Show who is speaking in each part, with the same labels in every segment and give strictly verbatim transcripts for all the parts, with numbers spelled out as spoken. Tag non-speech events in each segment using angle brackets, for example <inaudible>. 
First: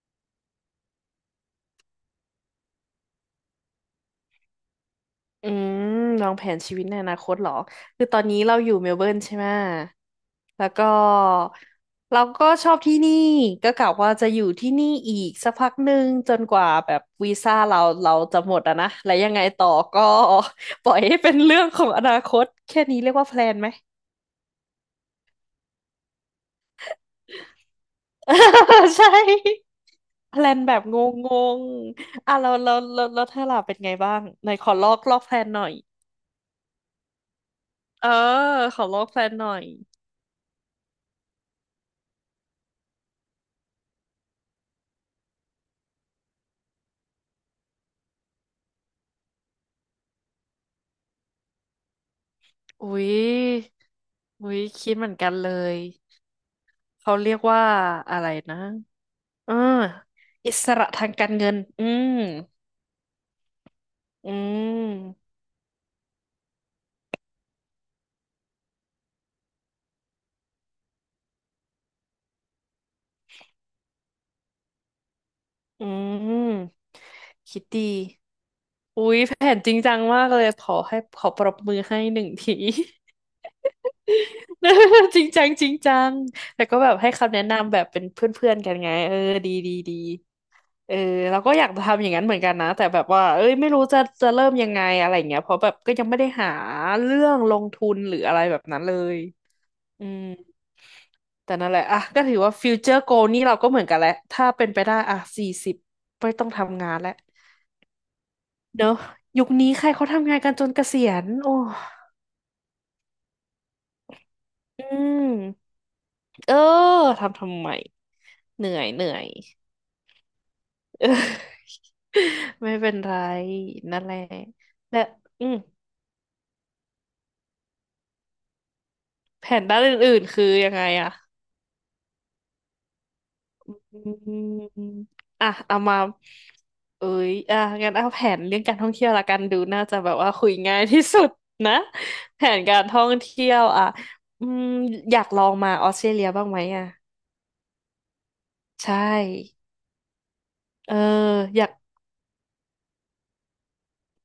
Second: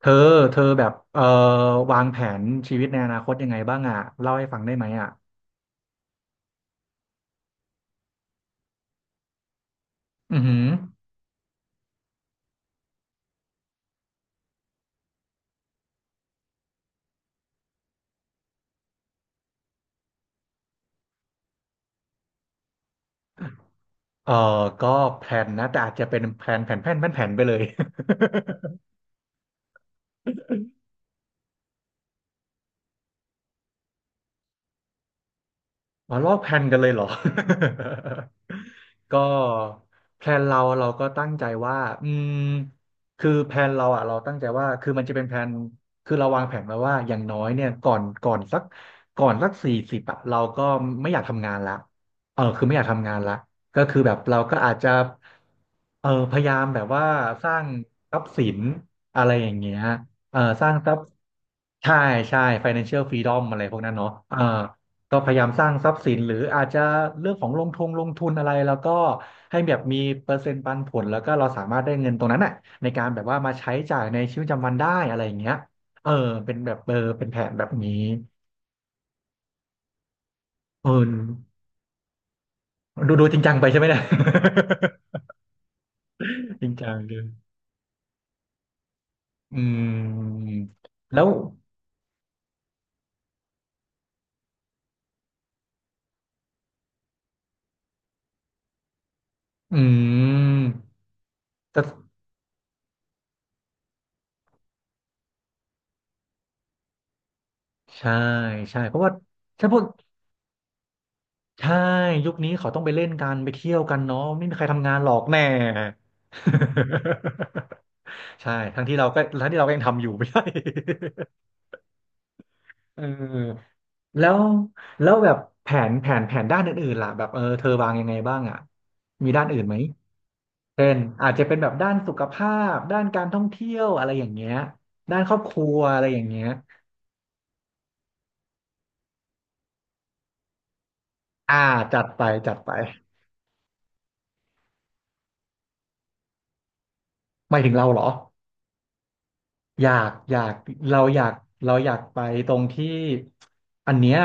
Speaker 1: เธอเธอแบบเอ่อวางแผนชีวิตในอนาคตยังไงบ้างอ่ะเล่าให้ฟังได้ไหมอ่ะ
Speaker 2: อืมวางแผนชีวิตในอนาคตเหรอคือตอนนี้เราอยู่เมลเบิร์นใช่ไหม
Speaker 1: อือหือ
Speaker 2: แล้วก็เราก็ชอบที่นี่ก็กะว่าจะอยู่ที่นี่อีกสักพักหนึ่งจนกว่าแบบวีซ่าเราเราจะหมดอะนะแล้วยังไงต่อก็ <laughs> ปล่อยให้เป็นเรื่องของอนาคตแค่นี้เรียกว่าแพลนไหม
Speaker 1: เอ่อก็แผนนะแต่อาจจะเป็นแผนแผนแผนแผนแผนไปเลย
Speaker 2: <laughs> ใช่แพลนแบบงงๆอ่ะเราเราเราเราถ้าเธาล่เป็นไงบ้างไหนขอลอกลอกแพลนหน่อย
Speaker 1: อ๋อลอกแพลนกันเลยเหรอ
Speaker 2: เออขอลอก
Speaker 1: <laughs>
Speaker 2: แพ
Speaker 1: ก็
Speaker 2: ลนหน่อย
Speaker 1: แพลนเราเราก็ตั้งใจว่าอืมคือแพลนเราอ่ะเราตั้งใจว่าคือมันจะเป็นแพลนคือเราวางแผนไว้ว่าอย่างน้อยเนี่ยก่อนก่อนสักก่อนสักสี่สิบอ่ะเราก็ไม่อยากทำงานละเออคือไม่อยาก
Speaker 2: อุ๊
Speaker 1: ทำ
Speaker 2: ย
Speaker 1: งานละก็คือแบบเรา
Speaker 2: อุ๊
Speaker 1: ก็
Speaker 2: ย
Speaker 1: อาจจะ
Speaker 2: คิดเหมือนกันเลย
Speaker 1: เออพยายามแบบว่า
Speaker 2: เขาเรียก
Speaker 1: สร้า
Speaker 2: ว่า
Speaker 1: งท
Speaker 2: อะ
Speaker 1: รัพ
Speaker 2: ไร
Speaker 1: ย์สิ
Speaker 2: นะ
Speaker 1: นอะไรอ
Speaker 2: เอ
Speaker 1: ย่า
Speaker 2: อ
Speaker 1: งเงี้ยเออ
Speaker 2: อิ
Speaker 1: ส
Speaker 2: ส
Speaker 1: ร้าง
Speaker 2: ระ
Speaker 1: ทรัพ
Speaker 2: ทา
Speaker 1: ย์
Speaker 2: งการเงินอื
Speaker 1: ใช่
Speaker 2: ม
Speaker 1: ใช่ financial freedom อะไรพวกนั้นเนาะ
Speaker 2: อื
Speaker 1: เออก็พ
Speaker 2: ม
Speaker 1: ยายามสร้างทรัพย์สินหรืออาจจะเรื่องของลงทุนลงทุนอะไรแล้วก็ให้แบบมีเปอร์เซ็นต์ปันผลแล้วก็เราสามารถได้เงินตรงนั้นน่ะในการแบบว่ามาใช้จ่ายในชีวิตประจำวันได้อะไรอย่างเงี้ย
Speaker 2: อื
Speaker 1: เออเป็นแบบ
Speaker 2: ม
Speaker 1: เออเป็นแผน
Speaker 2: คิ
Speaker 1: แบ
Speaker 2: ด
Speaker 1: บ
Speaker 2: ดี
Speaker 1: นี้
Speaker 2: อุ๊ยแผนจริงจังมากเลยขอ
Speaker 1: เอ
Speaker 2: ให้ขอปรบ
Speaker 1: อ
Speaker 2: มือให้หนึ่งที
Speaker 1: ดูดูจริงจังไปใช่ไหมเนี่ย
Speaker 2: <laughs> จริงจังจริงจัง
Speaker 1: <laughs> จ
Speaker 2: แต่
Speaker 1: ริง
Speaker 2: ก็แบ
Speaker 1: จั
Speaker 2: บ
Speaker 1: ง
Speaker 2: ให้
Speaker 1: เล
Speaker 2: คำแนะ
Speaker 1: ย
Speaker 2: นำแบบเป็นเพื่อนๆกันไงเออดี
Speaker 1: อื
Speaker 2: ดีดี
Speaker 1: ม
Speaker 2: เออ
Speaker 1: แล้ว
Speaker 2: เราก็อยากจะทำอย่างนั้นเหมือนกันนะแต่แบบว่าเอ้ยไม่รู้จะจะเริ่มยังไงอะไรอย่างเงี้ยเพราะแบบก็ยังไม่ได้หาเรื่องลงทุนหรืออะไรแบบนั้นเลย
Speaker 1: อื
Speaker 2: อืม
Speaker 1: ม
Speaker 2: แต่นั่นแหละอ่ะ
Speaker 1: แต่
Speaker 2: ก็ถือว่าฟิวเจอร์โกนี่เราก็เหมือนกันแหละถ้าเป็นไปได้อ่ะสี่สิบไม่ต้องทำงานแล้ว
Speaker 1: ใช่ใช่
Speaker 2: เนอะ
Speaker 1: เพราะว่า
Speaker 2: ยุค
Speaker 1: ถ้า
Speaker 2: นี้
Speaker 1: พว
Speaker 2: ใค
Speaker 1: ก
Speaker 2: รเขาทำงานกันจนเกษียณโอ้
Speaker 1: ใช่ยุคนี้เขาต้องไปเล่นกันไปเที่ยวกันเนาะไม่มีใคร
Speaker 2: อื
Speaker 1: ทำงานหรอกแน่
Speaker 2: มเออทำทำไม
Speaker 1: <laughs> ใช่
Speaker 2: เหนื่อ
Speaker 1: ทั้ง
Speaker 2: ย
Speaker 1: ที่
Speaker 2: เห
Speaker 1: เรา
Speaker 2: นื่อ
Speaker 1: ก็
Speaker 2: ย
Speaker 1: ทั้งที่เราก็ยังทำอยู่ไม่ใช่
Speaker 2: <laughs> เออ <laughs> ไม่
Speaker 1: <laughs>
Speaker 2: เป็น
Speaker 1: เ
Speaker 2: ไร
Speaker 1: ออ
Speaker 2: นั่นแหละ
Speaker 1: แล้ว
Speaker 2: และ
Speaker 1: แล้วแบบ
Speaker 2: อืม
Speaker 1: แผนแผนแผนด้านอื่นๆล่ะแบบเออเธอวางยังไงบ้างอ่ะมีด้า
Speaker 2: แผ
Speaker 1: นอื่
Speaker 2: น
Speaker 1: นไหม
Speaker 2: ด้านอื่นๆคือยังไง
Speaker 1: เป็น
Speaker 2: อะ
Speaker 1: อาจจะเป็นแบบด้านสุขภาพด้านการท่องเที่ยว
Speaker 2: อ
Speaker 1: อะไรอย่าง
Speaker 2: ื
Speaker 1: เงี้ย
Speaker 2: ม
Speaker 1: ด้านครอบ
Speaker 2: อ่ะ
Speaker 1: ครัว
Speaker 2: เอามา
Speaker 1: อะไรอย่างเงี้ย
Speaker 2: เอ้ยอ่ะงั้นเอาแผนเรื่องการท่องเที่ยวละกันดูน่าจะแบบว่าคุยง่ายที่สุด
Speaker 1: อ่า
Speaker 2: นะ
Speaker 1: จัดไป
Speaker 2: แผ
Speaker 1: จัด
Speaker 2: น
Speaker 1: ไป
Speaker 2: การท่องเที่ยวอ่ะอืมอยากลองมาออสเตรเลียบ้างไหมอะ
Speaker 1: หมายถึงเราเหรอ
Speaker 2: ใช่
Speaker 1: อยากอยาก
Speaker 2: เออ
Speaker 1: เราอยาก
Speaker 2: อยาก
Speaker 1: เราอยากไปตรงที่อันเนี้ย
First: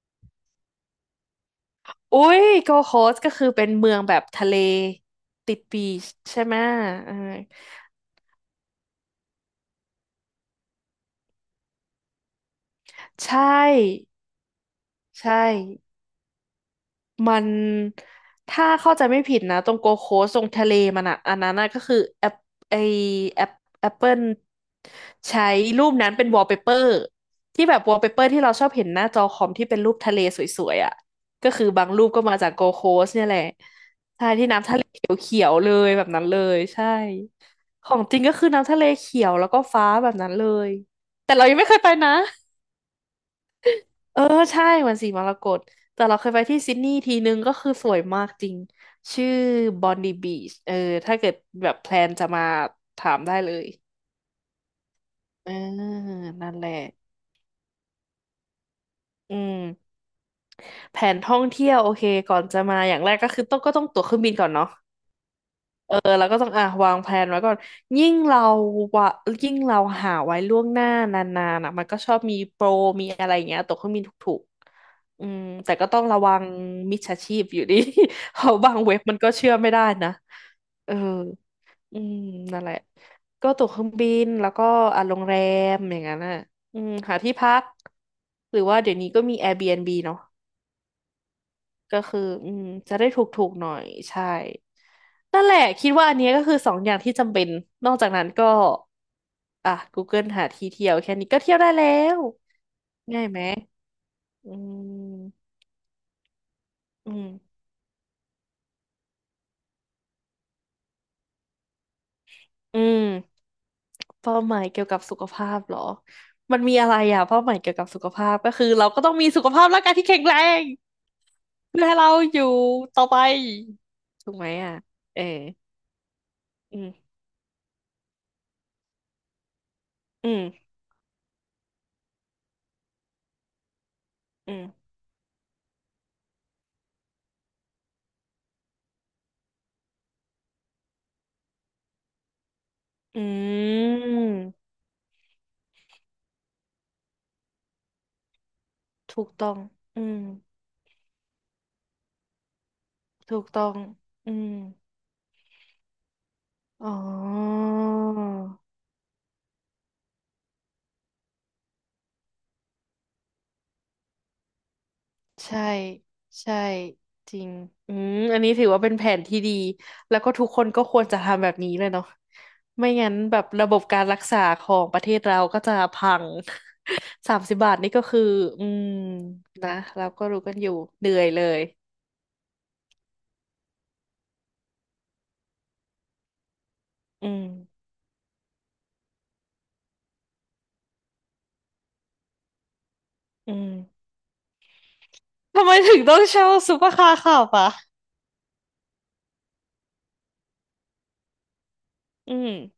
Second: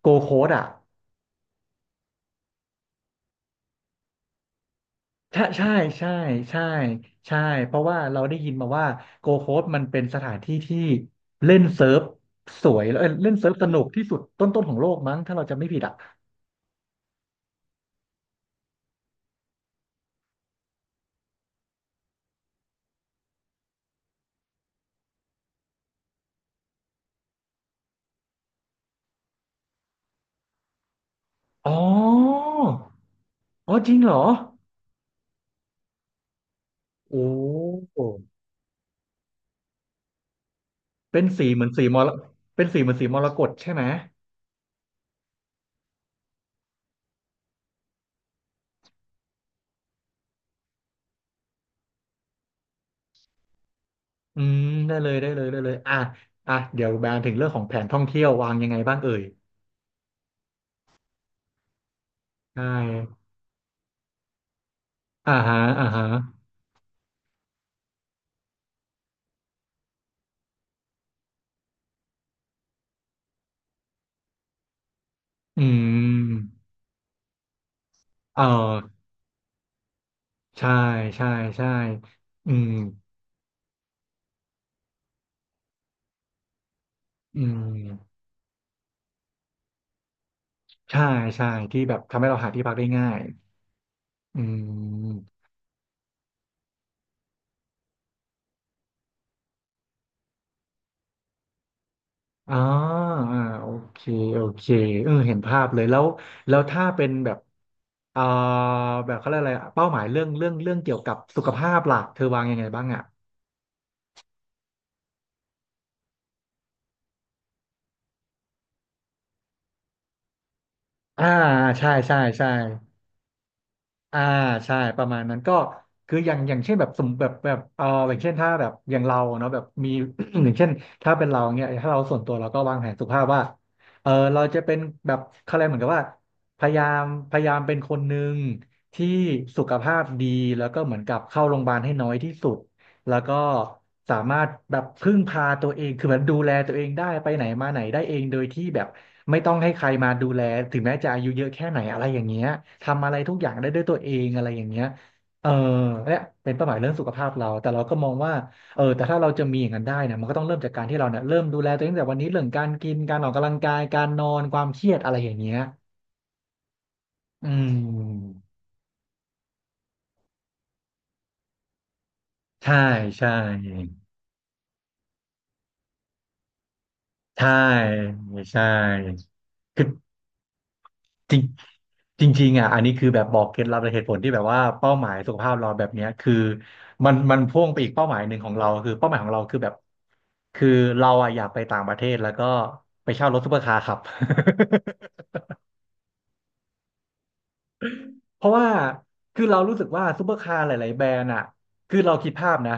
Speaker 1: โกโค้ดอ่ะ
Speaker 2: อุ้ยโกโคสก็คือเป็นเมืองแบบทะเล
Speaker 1: ใช่
Speaker 2: ติด
Speaker 1: ใช่
Speaker 2: บีช
Speaker 1: ใช่
Speaker 2: ใช่ไหม
Speaker 1: ใช่
Speaker 2: ยเออ
Speaker 1: ใช่เพราะว่าเราได้ยินมาว่าโกโค้ดมันเป็นสถานที่ที่เล่นเซิร์ฟสวยแล้วเอ้ยเล่
Speaker 2: ใช
Speaker 1: นเซิร์ฟสนุกที่
Speaker 2: ่
Speaker 1: สุดต้นๆของโลกมั้ง
Speaker 2: ใช่
Speaker 1: ถ้าเราจำไม่ผิดอ่ะ
Speaker 2: มันถ้าเข้าใจไม่ผิดนะตรงโกโคสตรงทะเลมันอะอันนั้นน่ะก็คือแอปไอแอปแอปเปิลใช้รูปนั้นเป็นวอลเปเปอร์ที่แบบวอลเปเปอร์ที่เราชอบเห็นหน้าจอคอมที่เป็นรูปทะเลสวยๆอะก็คือ
Speaker 1: อ๋อ
Speaker 2: บางรูปก็มาจากโกโคสเนี่ยแหละ
Speaker 1: อ๋อจริงเหรอ
Speaker 2: เขียวๆเลยแบบนั้นเลยใช่
Speaker 1: โอ้
Speaker 2: ของจริงก็คือน้ำทะเลเขียวแล้วก็ฟ้าแบบนั้นเลย
Speaker 1: เป็น
Speaker 2: แต่เรา
Speaker 1: สี
Speaker 2: ยัง
Speaker 1: เหมื
Speaker 2: ไม่
Speaker 1: อน
Speaker 2: เคย
Speaker 1: สี
Speaker 2: ไป
Speaker 1: มร
Speaker 2: นะ
Speaker 1: เป็นสีเหมือนสีมรกตใช่ไหม
Speaker 2: เออใช่มันสีมรกตแต่เราเคยไปที่ซิดนีย์ทีนึงก็คือสวยมากจริงชื่อบอนดีบีชเออถ้าเกิดแบบแพลนจะมาถามได้เลย
Speaker 1: อืมได้เลยได้เลย
Speaker 2: เออ
Speaker 1: ได้เลยอ่ะ
Speaker 2: นั่
Speaker 1: อ่ะ
Speaker 2: นแหละ
Speaker 1: เดี๋ยวแบนถึงเรื่องของแผนท่องเที่ยววางยังไงบ้างเอ่ย
Speaker 2: อืมแผนท่องเที่ยวโอเคก่อนจะ
Speaker 1: ใช่
Speaker 2: มาอย่างแรกก็คือต้องก็ต้องตั๋วเครื่องบินก่อนเนาะ
Speaker 1: อ่าฮะอ่า
Speaker 2: เออเราก็
Speaker 1: ฮะ
Speaker 2: ต้องอ่ะวางแผนไว้ก่อนยิ่งเราวะยิ่งเราหาไว้ล่วงหน้านานๆอ่ะมันก็ชอบมีโปรมีอะไรอย่างเงี้ยตกเครื่องบินถูกๆอืม
Speaker 1: อื
Speaker 2: แต่ก็ต้องระวัง
Speaker 1: ม
Speaker 2: มิจฉาชีพอยู่ดี <laughs> เพ
Speaker 1: เออ
Speaker 2: ราะบางเว็บมันก็เชื่อไม่ได้นะ
Speaker 1: ใช่
Speaker 2: เออ
Speaker 1: ใช่ใช่
Speaker 2: อืม
Speaker 1: อื
Speaker 2: นั่นแห
Speaker 1: ม
Speaker 2: ละก็ตั๋วเครื่องบินแล้วก็อ่ะโรงแรมอย่างนั้นอ่ะอืมหาที่
Speaker 1: อื
Speaker 2: พัก
Speaker 1: ม
Speaker 2: หรือว่าเดี๋ยวนี้ก็มี Airbnb เนาะ
Speaker 1: ใช่ใช่ที่แบบ
Speaker 2: ก็คื
Speaker 1: ทำให้
Speaker 2: อ
Speaker 1: เราหา
Speaker 2: อื
Speaker 1: ที่
Speaker 2: ม
Speaker 1: พักได้
Speaker 2: จะได้
Speaker 1: ง่า
Speaker 2: ถ
Speaker 1: ย
Speaker 2: ูกๆหน่อยใช่
Speaker 1: อืม
Speaker 2: นั่นแหละคิดว่าอันเนี้ยก็คือสองอย่างที่จำเป็นนอกจากนั้นก็อ่ะ Google หาที่เที่ยวแค่นี้ก็เที่ยวได้แล้ว
Speaker 1: อ๋อ
Speaker 2: ง่าย
Speaker 1: อ่า
Speaker 2: ไหม
Speaker 1: โอเคโอ
Speaker 2: อื
Speaker 1: เคเออเห็น
Speaker 2: ม
Speaker 1: ภาพเลยแล้วแล้วถ้าเป็น
Speaker 2: อืม
Speaker 1: แบบเอ่อแบบเขาเรียกอะไรอะเป้าหมายเรื่องเรื่องเรื่องเกี่ยวกับสุขภาพหลักเธอวางยังไง
Speaker 2: อื
Speaker 1: บ้างอ่ะ
Speaker 2: มเป้าหมายเกี่ยวกับสุขภาพเหรอมันมีอะไรอ่ะเป้าหมายเกี่ยวกับสุขภาพก็คือเราก็ต้องมีสุขภาพร่างกายที่แข็งแรง
Speaker 1: อ่า
Speaker 2: เพื่อ
Speaker 1: ใช่
Speaker 2: ให้เรา
Speaker 1: ใช่
Speaker 2: อยู่
Speaker 1: ใช่
Speaker 2: ต่อไป
Speaker 1: อ่า
Speaker 2: ถูกไหมอ่ะ
Speaker 1: ใช่ประมา
Speaker 2: เอ
Speaker 1: ณ
Speaker 2: อ
Speaker 1: นั้นก็คืออย่างอย่างเช่น
Speaker 2: อื
Speaker 1: แบ
Speaker 2: ม
Speaker 1: บสมแบบแบบเอออย่างเช่นถ้าแบบอย่างเราเนาะแบบมี
Speaker 2: อื
Speaker 1: <clears throat> อย่างเช่น
Speaker 2: ม
Speaker 1: ถ้าเป็นเราเนี่ยถ้าเราส่วนตัวเราก็วางแผนสุขภาพว่าเออเรา
Speaker 2: อื
Speaker 1: จะ
Speaker 2: ม
Speaker 1: เป็นแบบเขาเรียกเหมือนกับว่าพยายามพยายามเป็นคนหนึ่งที่สุขภาพดีแล้วก็เหมือนกับเข้าโรงพยาบาลให้น้อยที่สุด แล้ว
Speaker 2: อ
Speaker 1: ก็
Speaker 2: ื
Speaker 1: สามารถ
Speaker 2: ม
Speaker 1: แบบพึ่งพาตัวเองคือแบบดูแลตัวเองได้ ไปไหนมาไหนได้เองโดยที่แบบ
Speaker 2: ถูก
Speaker 1: ไม่
Speaker 2: ต้
Speaker 1: ต้
Speaker 2: อ
Speaker 1: อง
Speaker 2: ง
Speaker 1: ให้ใคร
Speaker 2: อื
Speaker 1: มา
Speaker 2: ม
Speaker 1: ดูแลถึงแม้จะอายุเยอะแค่ไหนอะไรอย่างเงี้ยทำอะไรทุก
Speaker 2: ถู
Speaker 1: อ
Speaker 2: ก
Speaker 1: ย่าง
Speaker 2: ต้อ
Speaker 1: ได้
Speaker 2: ง
Speaker 1: ด้วยตัวเอง
Speaker 2: อื
Speaker 1: อะไร
Speaker 2: ม
Speaker 1: อย่างเงี้ยเออเนี่ยเป็นเป้าหมายเรื่
Speaker 2: อ๋
Speaker 1: องสุขภาพเรา
Speaker 2: อ
Speaker 1: แต่เราก็มองว่าเออแต่ถ้าเราจะมีอย่างนั้นได้เนี่ยมันก็ต้องเริ่มจากการที่เราเนี่ยเริ่มดูแลตัวเองตั้งแต่วันนี้เรื่องการกิน การออกกำลังกายการนอนความเครียดอะไรอย่างเงี้ย
Speaker 2: ใช่ ใช่ จริ
Speaker 1: อื
Speaker 2: งอืม
Speaker 1: ม
Speaker 2: อันนี้ถือว่าเป็นแผนที่ดี แล้วก็ทุกคนก็ควรจะทำแบบนี้เลยเนาะ
Speaker 1: ใช่
Speaker 2: ไม่งั้น
Speaker 1: ใช่
Speaker 2: แบบระบบการรักษาของประเทศเราก็จะพัง <laughs> สาม
Speaker 1: ใช่
Speaker 2: สิบบาทนี่ก็คือ
Speaker 1: ใช่
Speaker 2: อืม นะ
Speaker 1: คือ
Speaker 2: เราก็รู้กันอยู่เหนื่อย
Speaker 1: จริ
Speaker 2: เล
Speaker 1: ง
Speaker 2: ย
Speaker 1: จริงๆอ่ะอันนี้คือแบบบอกเคล็ดลับและเหตุผลที่แบบว่าเป้าหมายสุขภาพเราแบบเนี้ยคือมัน
Speaker 2: อื
Speaker 1: มัน
Speaker 2: ม
Speaker 1: พ่วงไปอีกเป้าหมายหนึ่งของเราคือเป้าหมายของเราคือแบบคือเราอ่ะอยากไปต่างประเทศแล้วก็ไปเช่ารถซุ
Speaker 2: อื
Speaker 1: ปเปอร์คาร์ขับ
Speaker 2: ม ทำไมถึงต้องเช่าซุปเปอร์คาร์ขับอ่ะ
Speaker 1: เพราะว่าคือเรารู้สึกว่าซูเปอร์คาร์หลายๆแบรนด์อ่ะคือเราคิ
Speaker 2: อื
Speaker 1: ด
Speaker 2: ม
Speaker 1: ภาพนะ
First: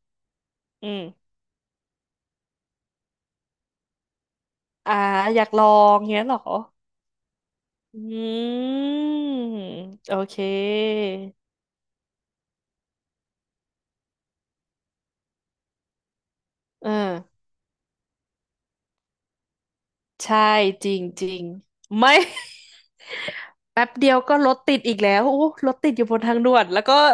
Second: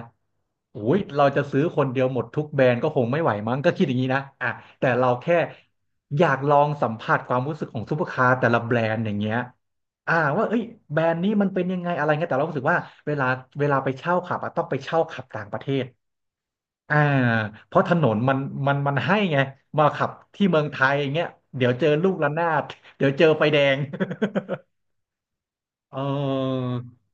Speaker 1: โอ้
Speaker 2: อื
Speaker 1: ย
Speaker 2: ม
Speaker 1: เราจะซื้อคนเดียวหมดทุกแบรนด์ก็คงไม่ไหวมั้งก็คิดอย่างนี้นะอ่ะแต่
Speaker 2: อ่า
Speaker 1: เราแค่
Speaker 2: อยากลองเงี้
Speaker 1: อ
Speaker 2: ย
Speaker 1: ยา
Speaker 2: เหร
Speaker 1: ก
Speaker 2: อ
Speaker 1: ลองสัมผัสความรู้สึกของซู
Speaker 2: อื
Speaker 1: เปอร์คาร์แต่ละแบรนด์อย่า
Speaker 2: ม
Speaker 1: งเงี้ยอ่า
Speaker 2: โอเค
Speaker 1: ว่าเอ้ยแบรนด์นี้มันเป็นยังไงอะไรเงี้ยแต่เรารู้สึกว่าเวลาเวลาไปเช่าขับอะต้องไปเช่าขับต่างประเทศ
Speaker 2: เออ
Speaker 1: อ่าเพราะถนนมันมันมันให้ไงมาขับ
Speaker 2: ใช่
Speaker 1: ที่เมืองไท
Speaker 2: จ
Speaker 1: ย
Speaker 2: ริ
Speaker 1: อ
Speaker 2: ง
Speaker 1: ย่างเงี้
Speaker 2: จ
Speaker 1: ย
Speaker 2: ริง
Speaker 1: เดี๋ยวเจอลู
Speaker 2: ไม่
Speaker 1: กระ
Speaker 2: <laughs>
Speaker 1: นาดเดี๋ยวเจอไฟแดง
Speaker 2: แป๊บเดียวก็รถติดอีกแล้วโอ้รถติ
Speaker 1: <laughs>
Speaker 2: ด
Speaker 1: เอ
Speaker 2: อยู่บนทางด่วนแล้วก็
Speaker 1: อ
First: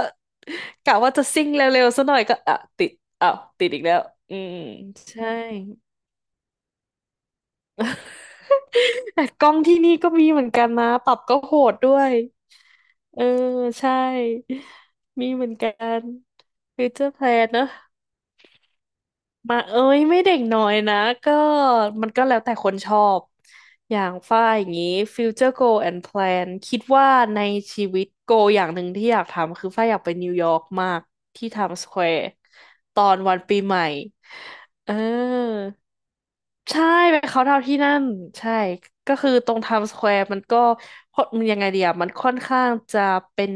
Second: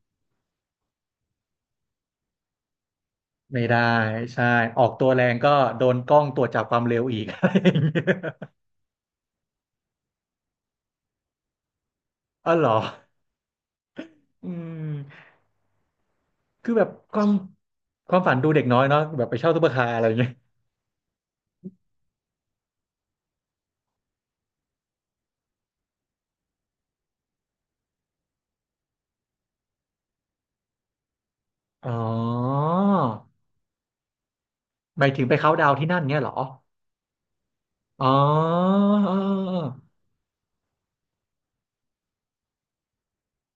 Speaker 2: กะว่าจะซิ่งเร็วๆซะหน่อยก็อ่ะติดอ้าว
Speaker 1: ไม่
Speaker 2: ติด
Speaker 1: ได้
Speaker 2: อีกแล้วอื
Speaker 1: ใช่
Speaker 2: ม
Speaker 1: ออกตัวแร
Speaker 2: ใช่
Speaker 1: งก็โดนกล้องตรวจจับความเร็วอีก <laughs> อะไรอย่างเงี้ย
Speaker 2: แต่กล้องที่นี่ก็มีเหมือนกันนะปรับก็โหดด้วย
Speaker 1: อ๋อเหรอ
Speaker 2: เออใช่
Speaker 1: อืม
Speaker 2: มีเหมือนกัน
Speaker 1: คือแบ
Speaker 2: ฟิ
Speaker 1: บ
Speaker 2: วเจอร์
Speaker 1: ค
Speaker 2: แพ
Speaker 1: วา
Speaker 2: ล
Speaker 1: ม
Speaker 2: นเนอะ
Speaker 1: ความฝันดูเด็กน้อยเนาะแบบไปเช่า
Speaker 2: มา
Speaker 1: ซุปเปอร์
Speaker 2: เอ้
Speaker 1: คาร์อะ
Speaker 2: ย
Speaker 1: ไรอย่า
Speaker 2: ไม่
Speaker 1: งเงี้ย
Speaker 2: เด็กน้อยนะก็มันก็แล้วแต่คนชอบอย่างฝ้ายอย่างนี้ future goal and plan คิดว่าในชีวิต goal อย่างหนึ่งที่อยากทำคือฝ้ายอยากไปนิวยอร์กมากที่ i m ม s ส
Speaker 1: อ๋อ
Speaker 2: แควร์ตอนวันปีใหม่เอ
Speaker 1: หมายถึงไปเคาท์
Speaker 2: อ
Speaker 1: ดาวน์ที่นั่นเงี้ยเหรอ
Speaker 2: ใช่ไปเขาน์ดาวน์ที่นั่น
Speaker 1: อ๋อ
Speaker 2: ใช่
Speaker 1: เออ
Speaker 2: ก็คือตรงไทม์
Speaker 1: เออ
Speaker 2: สแควร์มันก็มันยังไงเดียมันค่อนข้างจะเป็น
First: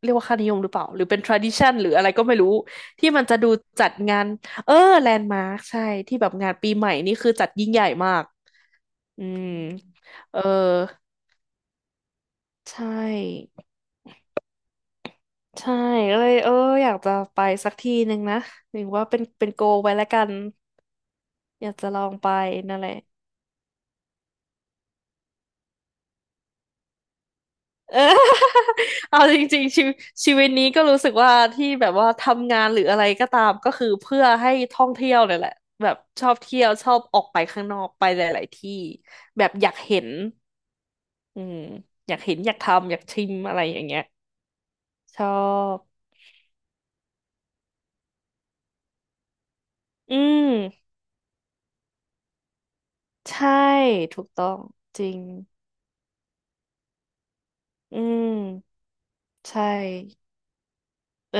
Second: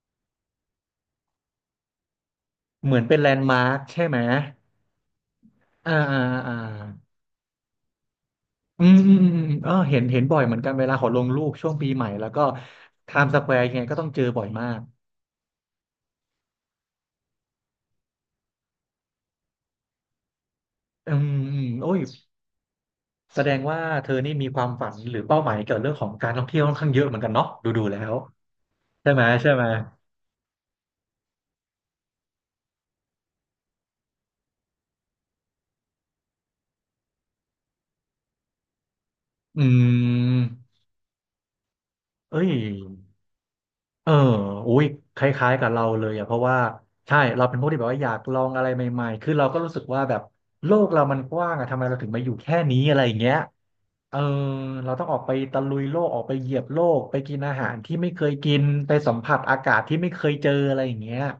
Speaker 2: เรียกว่าค่านิยมหรือเปล่าหรือเป็น tradition หรืออะไรก็ไม่รู้
Speaker 1: เหมือน
Speaker 2: ที่
Speaker 1: เป็น
Speaker 2: มัน
Speaker 1: แล
Speaker 2: จะ
Speaker 1: นด์
Speaker 2: ดู
Speaker 1: มาร์ค
Speaker 2: จัด
Speaker 1: ใช่ไหม
Speaker 2: งาน เออแลนด์มาร์คใช่
Speaker 1: อ่า
Speaker 2: ที่
Speaker 1: อ่า
Speaker 2: แบบงา
Speaker 1: อ่า
Speaker 2: นปีใหม่นี่คือจัดยิ่งใหญ่มาก
Speaker 1: อืมอืม
Speaker 2: อื
Speaker 1: อืมอื
Speaker 2: ม
Speaker 1: มเออเห็นเห็น
Speaker 2: เอ
Speaker 1: บ่อ
Speaker 2: อ
Speaker 1: ยเหมือนกันเวลาขอลงรูปช่วงปีใหม่แล้วก็
Speaker 2: ใช่
Speaker 1: ไทม์สแควร์ยังไงก็ต้องเจอบ่อยมาก
Speaker 2: ใช่ก็เลยเอออยากจะไปสักทีหนึ่งนะหรือว่าเป็นเป็นโกลไว้แล้วกัน
Speaker 1: อืมอื
Speaker 2: อ
Speaker 1: ม
Speaker 2: ยากจะ
Speaker 1: โอ้
Speaker 2: ล
Speaker 1: ย
Speaker 2: องไปนั่นแหละ <laughs>
Speaker 1: แสดงว่าเธอนี่มีความฝันหรือเป้าหมายเกี่ยวกับเรื่องของการท่องเที่ยวค่อนข้างเยอะเหมือนกันเนาะดูดู
Speaker 2: เอ
Speaker 1: แล้
Speaker 2: อ
Speaker 1: ว
Speaker 2: <laughs>
Speaker 1: ใช่
Speaker 2: เอา
Speaker 1: ไหม
Speaker 2: จ
Speaker 1: ใช่
Speaker 2: ริ
Speaker 1: ไหม
Speaker 2: งๆชีวิตชีวิตนี้ก็รู้สึกว่าที่แบบว่าทำงานหรืออะไรก็ตามก็คือเพื่อให้ท่องเที่ยวเนี่ยแหละแบบชอบเที่ยวชอบออกไปข้างนอกไปหลายๆที่แบบ
Speaker 1: อื
Speaker 2: อยากเห็น
Speaker 1: ม
Speaker 2: อืมอยากเห็น
Speaker 1: เอ้ย
Speaker 2: อยากทำอยากชิมอะไรอย่างเงี้ย
Speaker 1: เอออุ้ย
Speaker 2: ช
Speaker 1: ค
Speaker 2: อ
Speaker 1: ล้ายๆกับ
Speaker 2: บ
Speaker 1: เราเลยอะเพราะว่าใช่เราเป็นพวกที่แบบว่าอยากลองอะไรใหม่ๆคือเราก็รู้สึกว่าแบ
Speaker 2: อื
Speaker 1: บโล
Speaker 2: ม
Speaker 1: กเรามันกว้างอะทำไมเราถึงมาอยู่แค่นี้อะไรอย่างเงี้ย
Speaker 2: ใช่
Speaker 1: เออ
Speaker 2: ถูกต้อง
Speaker 1: เรา
Speaker 2: จ
Speaker 1: ต้อง
Speaker 2: ริ
Speaker 1: ออ
Speaker 2: ง
Speaker 1: กไปตะลุยโลกออกไปเหยียบโลกไปกินอาหารที่
Speaker 2: อื
Speaker 1: ไม่เคยกิน
Speaker 2: ม
Speaker 1: ไปสัมผัสอา
Speaker 2: ใช่
Speaker 1: กาศที่ไม่เคยเจออะไรอย่างเงี้ย
Speaker 2: เออ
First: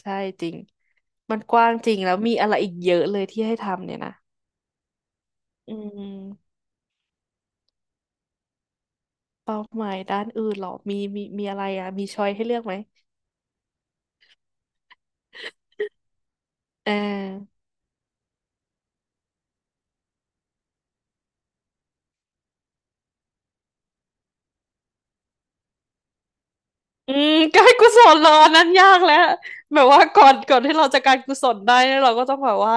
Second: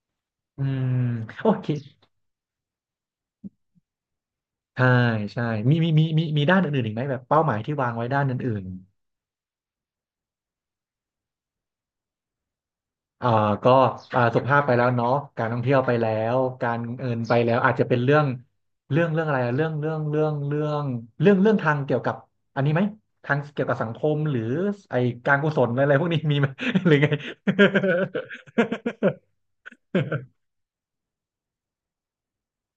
Speaker 2: ใช่จริง
Speaker 1: อืม
Speaker 2: มัน
Speaker 1: โอ
Speaker 2: ก
Speaker 1: เค
Speaker 2: ว้างจริงแล้วมีอะไรอีกเยอะเลยที่ให้ทำเนี่ยนะ
Speaker 1: ใช่ใช่
Speaker 2: อื
Speaker 1: มีมีมีมีมี
Speaker 2: ม
Speaker 1: ด้านอื่นๆอีกไหมแบบเป้าหมายที่วางไว้ด้านอื่น
Speaker 2: เป้าหมายด้านอื่นเหรอมีมีมีอะไรอ่ะมีช้อยให้เลือกไหม
Speaker 1: ๆเอ่อก็อ่าสุขภาพไปแล้วเนาะการท่องเที่ยวไปแล้วการ
Speaker 2: เ
Speaker 1: เงินไปแล้ว
Speaker 2: ออ
Speaker 1: อาจจะเป็นเรื่องเรื่องเรื่องอะไรอะเรื่องเรื่องเรื่องเรื่องเรื่องเรื่องทางเกี่ยวกับอันนี้ไหมทางเกี่ยวกับสังคมหรือไอการกุศลอะไรพวกนี้มีไหม <laughs> หรือไง
Speaker 2: อืมการกุศลรอนนั้นยากแล้วแบบว่าก่อนก่อนที่เราจะการกุศลได้เนี่ยเราก็ต้องแบบว่า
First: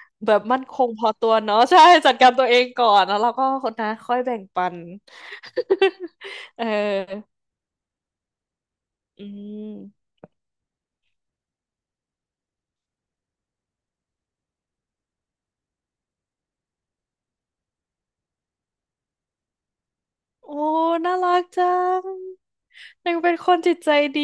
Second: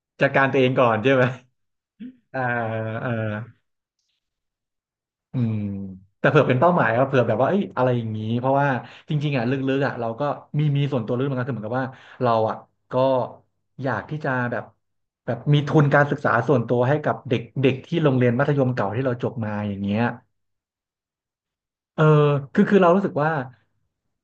Speaker 1: <laughs> จัด
Speaker 2: แบบ
Speaker 1: การตัว
Speaker 2: มั่น
Speaker 1: เอง
Speaker 2: ค
Speaker 1: ก่อ
Speaker 2: ง
Speaker 1: น
Speaker 2: พอ
Speaker 1: ใช่ไหม
Speaker 2: ตัวเนาะใช่จัดการ
Speaker 1: อ่า
Speaker 2: ตัวเองก่อน
Speaker 1: อ่า
Speaker 2: แล้วเราก็คนนะค่อยแบ่งปัน
Speaker 1: อืม
Speaker 2: <laughs>
Speaker 1: แต่เผื่อเป็น
Speaker 2: เ
Speaker 1: เป้าหมายครับเผื่อแบ
Speaker 2: ออ
Speaker 1: บว่าเอ้ยอะไรอย่างนี้เพราะว่าจ
Speaker 2: อื
Speaker 1: ริงๆอ่ะลึกๆอ่ะ
Speaker 2: ม
Speaker 1: เราก็มีมีส่วนตัวลึกเหมือนกันคือเหมือนกับว่าเราอ่ะก็อยากที่จะแบบแบบมีทุนการศึกษาส่วนตัวให้กับเด็กเด็กที่โรงเรียนมัธยมเก่าที่เราจบมาอย่างเงี้ย
Speaker 2: โอ้น่ารักจั
Speaker 1: เออ
Speaker 2: ง
Speaker 1: คือคือเรารู้สึ
Speaker 2: ยั
Speaker 1: ก
Speaker 2: ง
Speaker 1: ว่า
Speaker 2: เป็นคนจิตใจดี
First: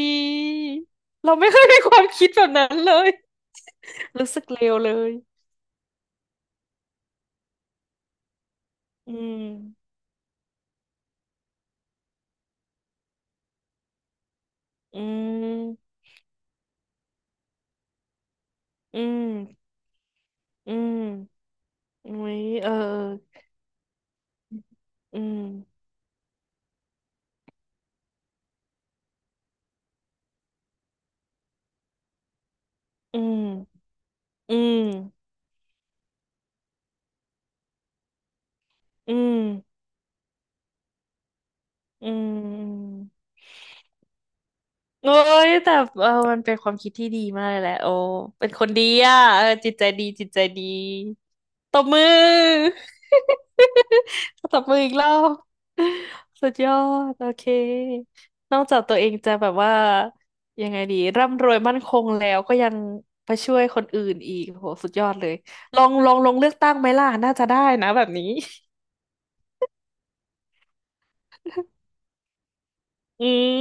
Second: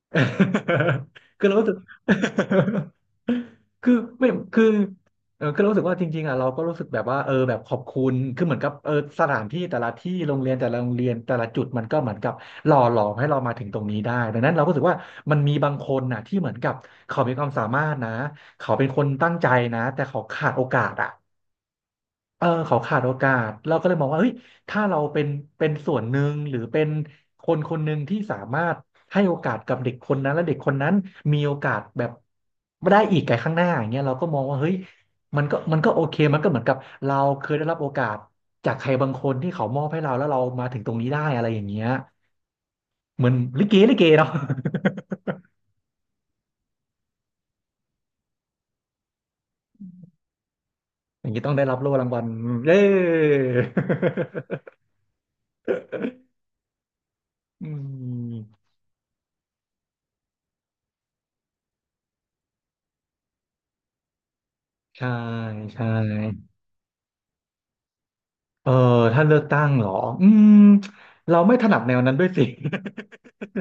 Speaker 2: เรา
Speaker 1: <laughs> คือ
Speaker 2: ไม่
Speaker 1: เรา
Speaker 2: เค
Speaker 1: รู้
Speaker 2: ย
Speaker 1: สึก
Speaker 2: มีความคิดแบบนั้นเลย
Speaker 1: <laughs> คือ
Speaker 2: <laughs>
Speaker 1: ไม่
Speaker 2: รู้สึกเล
Speaker 1: คือ
Speaker 2: วเลย
Speaker 1: เออคือเรารู้สึกว่าจริงๆอ่ะเราก็รู้สึกแบบว่าเออแบบขอบคุณคือเหมือนกับเออ
Speaker 2: อื
Speaker 1: สถา
Speaker 2: ม
Speaker 1: นที่แต่ละที่โรงเรียนแต่ละโรงเรียนแต่ละจุดมันก็เหมือนกับหล่อหลอมให้เรามาถึงตรงนี้ได้ดังนั้นเราก็รู้สึก
Speaker 2: อื
Speaker 1: ว่ามันมีบางค
Speaker 2: ม
Speaker 1: นน่ะที่เหมือนกับเขามีความสามารถนะเขาเป็นค
Speaker 2: อื
Speaker 1: นตั้งใจ
Speaker 2: ม
Speaker 1: นะแต่เขาขาดโอ
Speaker 2: อื
Speaker 1: กาสอ่ะ
Speaker 2: มอุ้ย
Speaker 1: เออ
Speaker 2: เออ
Speaker 1: เขาขาดโอกาสเราก็เลยมองว่าเฮ้ยถ้าเรา
Speaker 2: อื
Speaker 1: เป็นเป็น
Speaker 2: ม
Speaker 1: ส่วนหนึ่งหรือเป็นคนคนหนึ่งที่สามารถให้โอกาสกับเด็กคนนั้นและเด็กคนนั้นมีโอกาสแบบได้อี
Speaker 2: อื
Speaker 1: กไกลข้างหน้าอ
Speaker 2: ม
Speaker 1: ย่างเงี้ยเราก็มอง
Speaker 2: อื
Speaker 1: ว่าเฮ้ย
Speaker 2: ม
Speaker 1: มันก็มันก็โอเคมันก็เหมือนกับเราเคยได้รับโอกาสจากใครบา
Speaker 2: อื
Speaker 1: งคน
Speaker 2: ม
Speaker 1: ที่เขามอบให้เราแล้วเรามาถึงตรงนี้ได้อะไรอย่างเงี้ย
Speaker 2: อืมอื
Speaker 1: เหมื
Speaker 2: ม
Speaker 1: อนลิเกลิเกเนาะ
Speaker 2: โอ้ยแต่เออมันเป็นความคิดที่ดีมากเลยแหละโอ้เป็นคนดีอ่ะเออจิตใจดี จิตใจดี
Speaker 1: <laughs> อย่างนี้ต้องได้รั
Speaker 2: ต
Speaker 1: บ
Speaker 2: บ
Speaker 1: โล่
Speaker 2: มื
Speaker 1: รางวัล
Speaker 2: อ
Speaker 1: เย้
Speaker 2: <laughs> ตบมืออีกรอบ
Speaker 1: <laughs>
Speaker 2: สุดยอดโอเค
Speaker 1: อื
Speaker 2: นอก
Speaker 1: ม
Speaker 2: จากตัวเองจะแบบว่ายังไงดีร่ำรวยมั่นคงแล้วก็ยังไปช่วยคนอื่นอีกโหสุดย
Speaker 1: ใช่
Speaker 2: อดเลย ลอ
Speaker 1: ใช่
Speaker 2: งลองลงเลือกตั้งไหมล่ะน่าจะได้นะแบบนี้
Speaker 1: เออถ้าเลือกตั้งเหรออืมเราไม่ถนัดแนวนั้นด้วยสิ <laughs>
Speaker 2: อืม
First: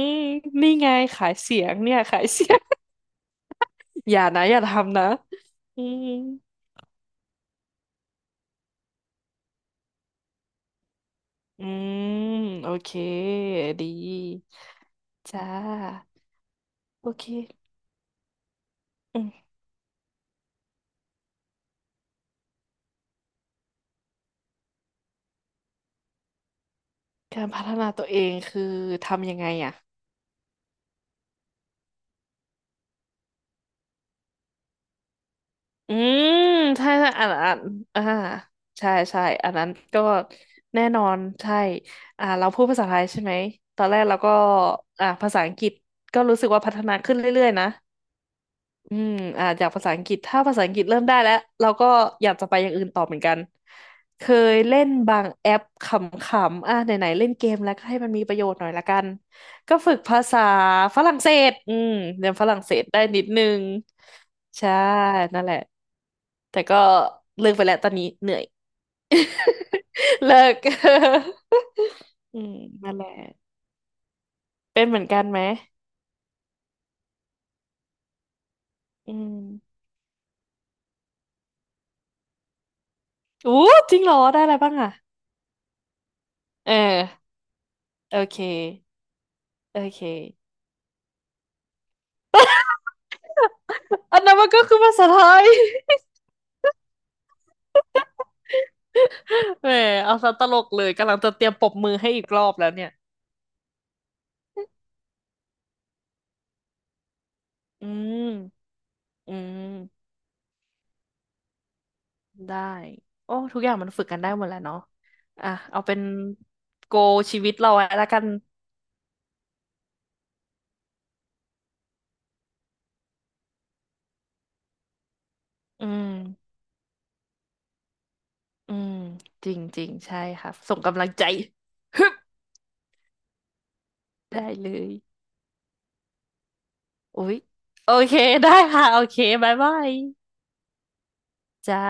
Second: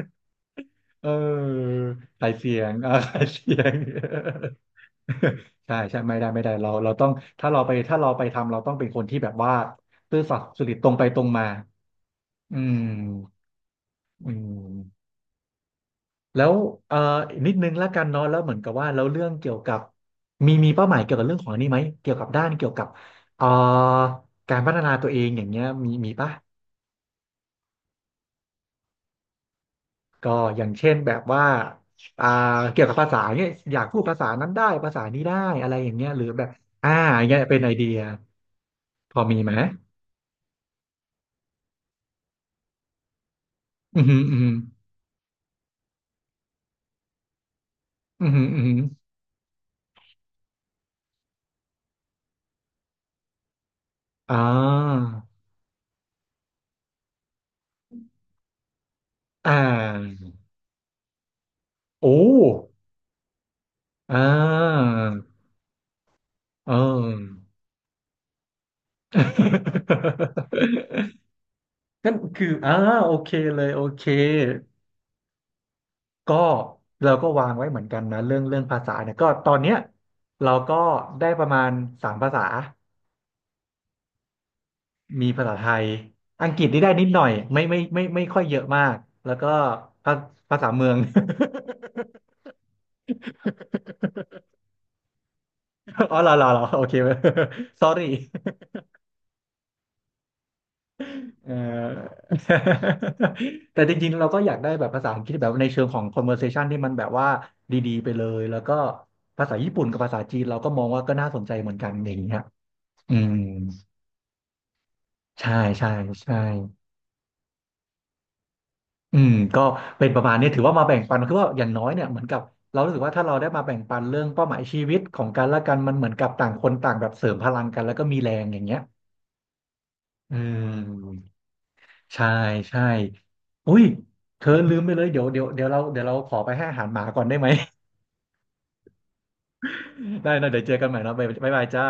Speaker 2: นี่ไง
Speaker 1: เอ
Speaker 2: ขายเสี
Speaker 1: อ
Speaker 2: ยงเนี่ยขาย
Speaker 1: สาย
Speaker 2: เสี
Speaker 1: เสี
Speaker 2: ยง
Speaker 1: ยงอ่าสายเสียง
Speaker 2: <laughs> อย่านะอย่าทำนะ
Speaker 1: <laughs> ใช่
Speaker 2: อื
Speaker 1: ใช่
Speaker 2: ม
Speaker 1: ไม่ได้ไม่ได้เราเราต้องถ้าเราไปถ้าเราไปทำเราต้องเป็นคนที่แบบว่าซื่อสัตย์สุจริตตรงไปตรงมา
Speaker 2: อืม
Speaker 1: อื
Speaker 2: โอ
Speaker 1: ม
Speaker 2: เคดี
Speaker 1: อืม
Speaker 2: จ้า
Speaker 1: แล้วเอ่อ
Speaker 2: โอเค
Speaker 1: อีกนิดนึงแล้วกันเนาะแล้วเหมือนกับว่าเรา
Speaker 2: อื
Speaker 1: เรื่อง
Speaker 2: ม
Speaker 1: เกี่ยวกับมีมีเป้าหมายเกี่ยวกับเรื่องของอันนี้ไหมเกี่ยวกับด้านเกี่ยวกับเอ่อการพัฒนาตัวเองอย่างเงี้ยมีมีปะ
Speaker 2: การพัฒนาตัวเองคือทำยังไงอ่ะ
Speaker 1: ก็อย่างเช่นแบบว่าอ่าเกี่ยวกับภาษาเนี่ยอยากพูดภาษานั้นได้ภาษานี้ได้อะไรอย่า
Speaker 2: อื
Speaker 1: งเงี้ยหรื
Speaker 2: ม
Speaker 1: อแบบ
Speaker 2: ใช่
Speaker 1: อ่า
Speaker 2: ใช่
Speaker 1: อย่า
Speaker 2: อั
Speaker 1: ง
Speaker 2: น
Speaker 1: เงี้ย
Speaker 2: อั
Speaker 1: เป็น
Speaker 2: น
Speaker 1: ไอเดีย
Speaker 2: อ่าใช่
Speaker 1: พอ
Speaker 2: ใช่
Speaker 1: มี
Speaker 2: อั
Speaker 1: ไหม
Speaker 2: นนั้นก็แน่นอนใช่อ่าเราพูดภาษาไทยใช่ไหมตอนแร
Speaker 1: อือ
Speaker 2: กเรา
Speaker 1: หือ
Speaker 2: ก็
Speaker 1: อือหือ
Speaker 2: อ่าภาษาอังกฤษก็รู้สึกว่าพัฒนาขึ้นเรื่อยๆนะ
Speaker 1: อือหืออือหือ
Speaker 2: อืมอ่าจากภาษาอังกฤษถ้าภาษาอังกฤษเริ่มได้แล้วเราก็อยากจะไปอย่างอื่นต่อเหมือนกันเค
Speaker 1: อ่
Speaker 2: ยเล่น
Speaker 1: า
Speaker 2: บางแอปขำๆอ่ะไหนๆเล่นเกมแล้วก็ให้มันมีประโยชน์หน่อยละกัน
Speaker 1: อ่
Speaker 2: ก็ฝึกภา
Speaker 1: า
Speaker 2: ษาฝรั่งเศสอืม
Speaker 1: โอ้
Speaker 2: เรียนฝรั่งเศสได้นิดนึง
Speaker 1: อ่า
Speaker 2: ใช่นั่นแหละแต่
Speaker 1: เอ
Speaker 2: ก็
Speaker 1: อ
Speaker 2: เลิกไปแล้วตอนนี้เหนื่อย <laughs> เลิก <laughs>
Speaker 1: <laughs> นั่น
Speaker 2: อื
Speaker 1: คือ
Speaker 2: ม
Speaker 1: อ่า
Speaker 2: นั่นแหละ
Speaker 1: โอเคเลยโอเค
Speaker 2: เป็นเหมือนกันไหม
Speaker 1: ก็เราก็วางไว้เหมือนกันนะเรื่องเรื่องภาษา
Speaker 2: อื
Speaker 1: เนี่ยก็ตอนเนี้ย
Speaker 2: ม
Speaker 1: เราก็ได้ประมาณสามภาษา
Speaker 2: อู้จริงเหรอได้อะไรบ้างอ่ะ
Speaker 1: มีภาษาไทย อังกฤษ
Speaker 2: เอ
Speaker 1: นี่ได้นิดหน่อ
Speaker 2: อ
Speaker 1: ยไม่ไม่ไม่
Speaker 2: โอ
Speaker 1: ไม่
Speaker 2: เค
Speaker 1: ค่อยเยอะมาก แล้วก็
Speaker 2: โอเค
Speaker 1: ภาภาษาเมือง
Speaker 2: อันนั้นมันก็คือภาษาไทย
Speaker 1: <laughs> อ๋อเหรอเหรอเหรอ โอเค <laughs> sorry
Speaker 2: <laughs> แหมเอาซะตลกเลยกำลังจะเตรี
Speaker 1: เอ่
Speaker 2: ย
Speaker 1: อ
Speaker 2: มปรบมือให้อีกรอบแล้วเนี่ย
Speaker 1: <laughs> แต่จริงๆ เราก็อยากได้แบบภาษาอังกฤษแบบในเชิงของ conversation ที่มันแบบว่า
Speaker 2: อื
Speaker 1: ดีๆไปเลย แล้ว
Speaker 2: ม
Speaker 1: ก็
Speaker 2: อื
Speaker 1: ภาษาญี่ปุ่นกับ
Speaker 2: ม
Speaker 1: ภาษาจีนเราก็มองว่าก็น่าสนใจเหมือนกันอย่างเงี้ย
Speaker 2: ได้
Speaker 1: อื
Speaker 2: โอ้
Speaker 1: ม
Speaker 2: ทุกอย่างมันฝึกกันได้หมดแล้วเนาะอ่ะ
Speaker 1: ใช่
Speaker 2: เอา
Speaker 1: ใช่
Speaker 2: เป็น
Speaker 1: ใช่
Speaker 2: โกชีวิตเราอะแล้วกัน
Speaker 1: อืมก็เป็นประมาณนี้ถือว่ามาแบ่งปันคือว่าอย่างน้อยเนี่ยเหมือนกับเรารู้สึกว่าถ้าเราได้มาแบ่งปันเรื่องเป้าหมายชีวิตของกันและกัน
Speaker 2: อื
Speaker 1: มันเหมือนกับต่า
Speaker 2: ม
Speaker 1: งคนต่างแบบเสริมพลังกันแล้วก็มีแรงอย่าง
Speaker 2: อื
Speaker 1: เงี้ย
Speaker 2: ม จริงจริงใช่
Speaker 1: อื
Speaker 2: ค่ะส่งกำลังใจ
Speaker 1: ม
Speaker 2: ฮึบ
Speaker 1: ใช่ใช่อุ้ยเธ
Speaker 2: ได้
Speaker 1: อ
Speaker 2: เล
Speaker 1: ลืมไป
Speaker 2: ย
Speaker 1: เลยเดี๋ยวเดี๋ยวเดี๋ยวเราเดี๋ยวเราขอไปให้อาหารหมาก่อน
Speaker 2: อุ๊
Speaker 1: ได้
Speaker 2: ย
Speaker 1: ไหม
Speaker 2: โอเค ได้ค่ะโอเคบ๊ายบาย
Speaker 1: <laughs> ได้นะเดี๋ยวเจอกันใหม่นะบ๊ายบายบ๊ายบาย
Speaker 2: จ้า
Speaker 1: จ้า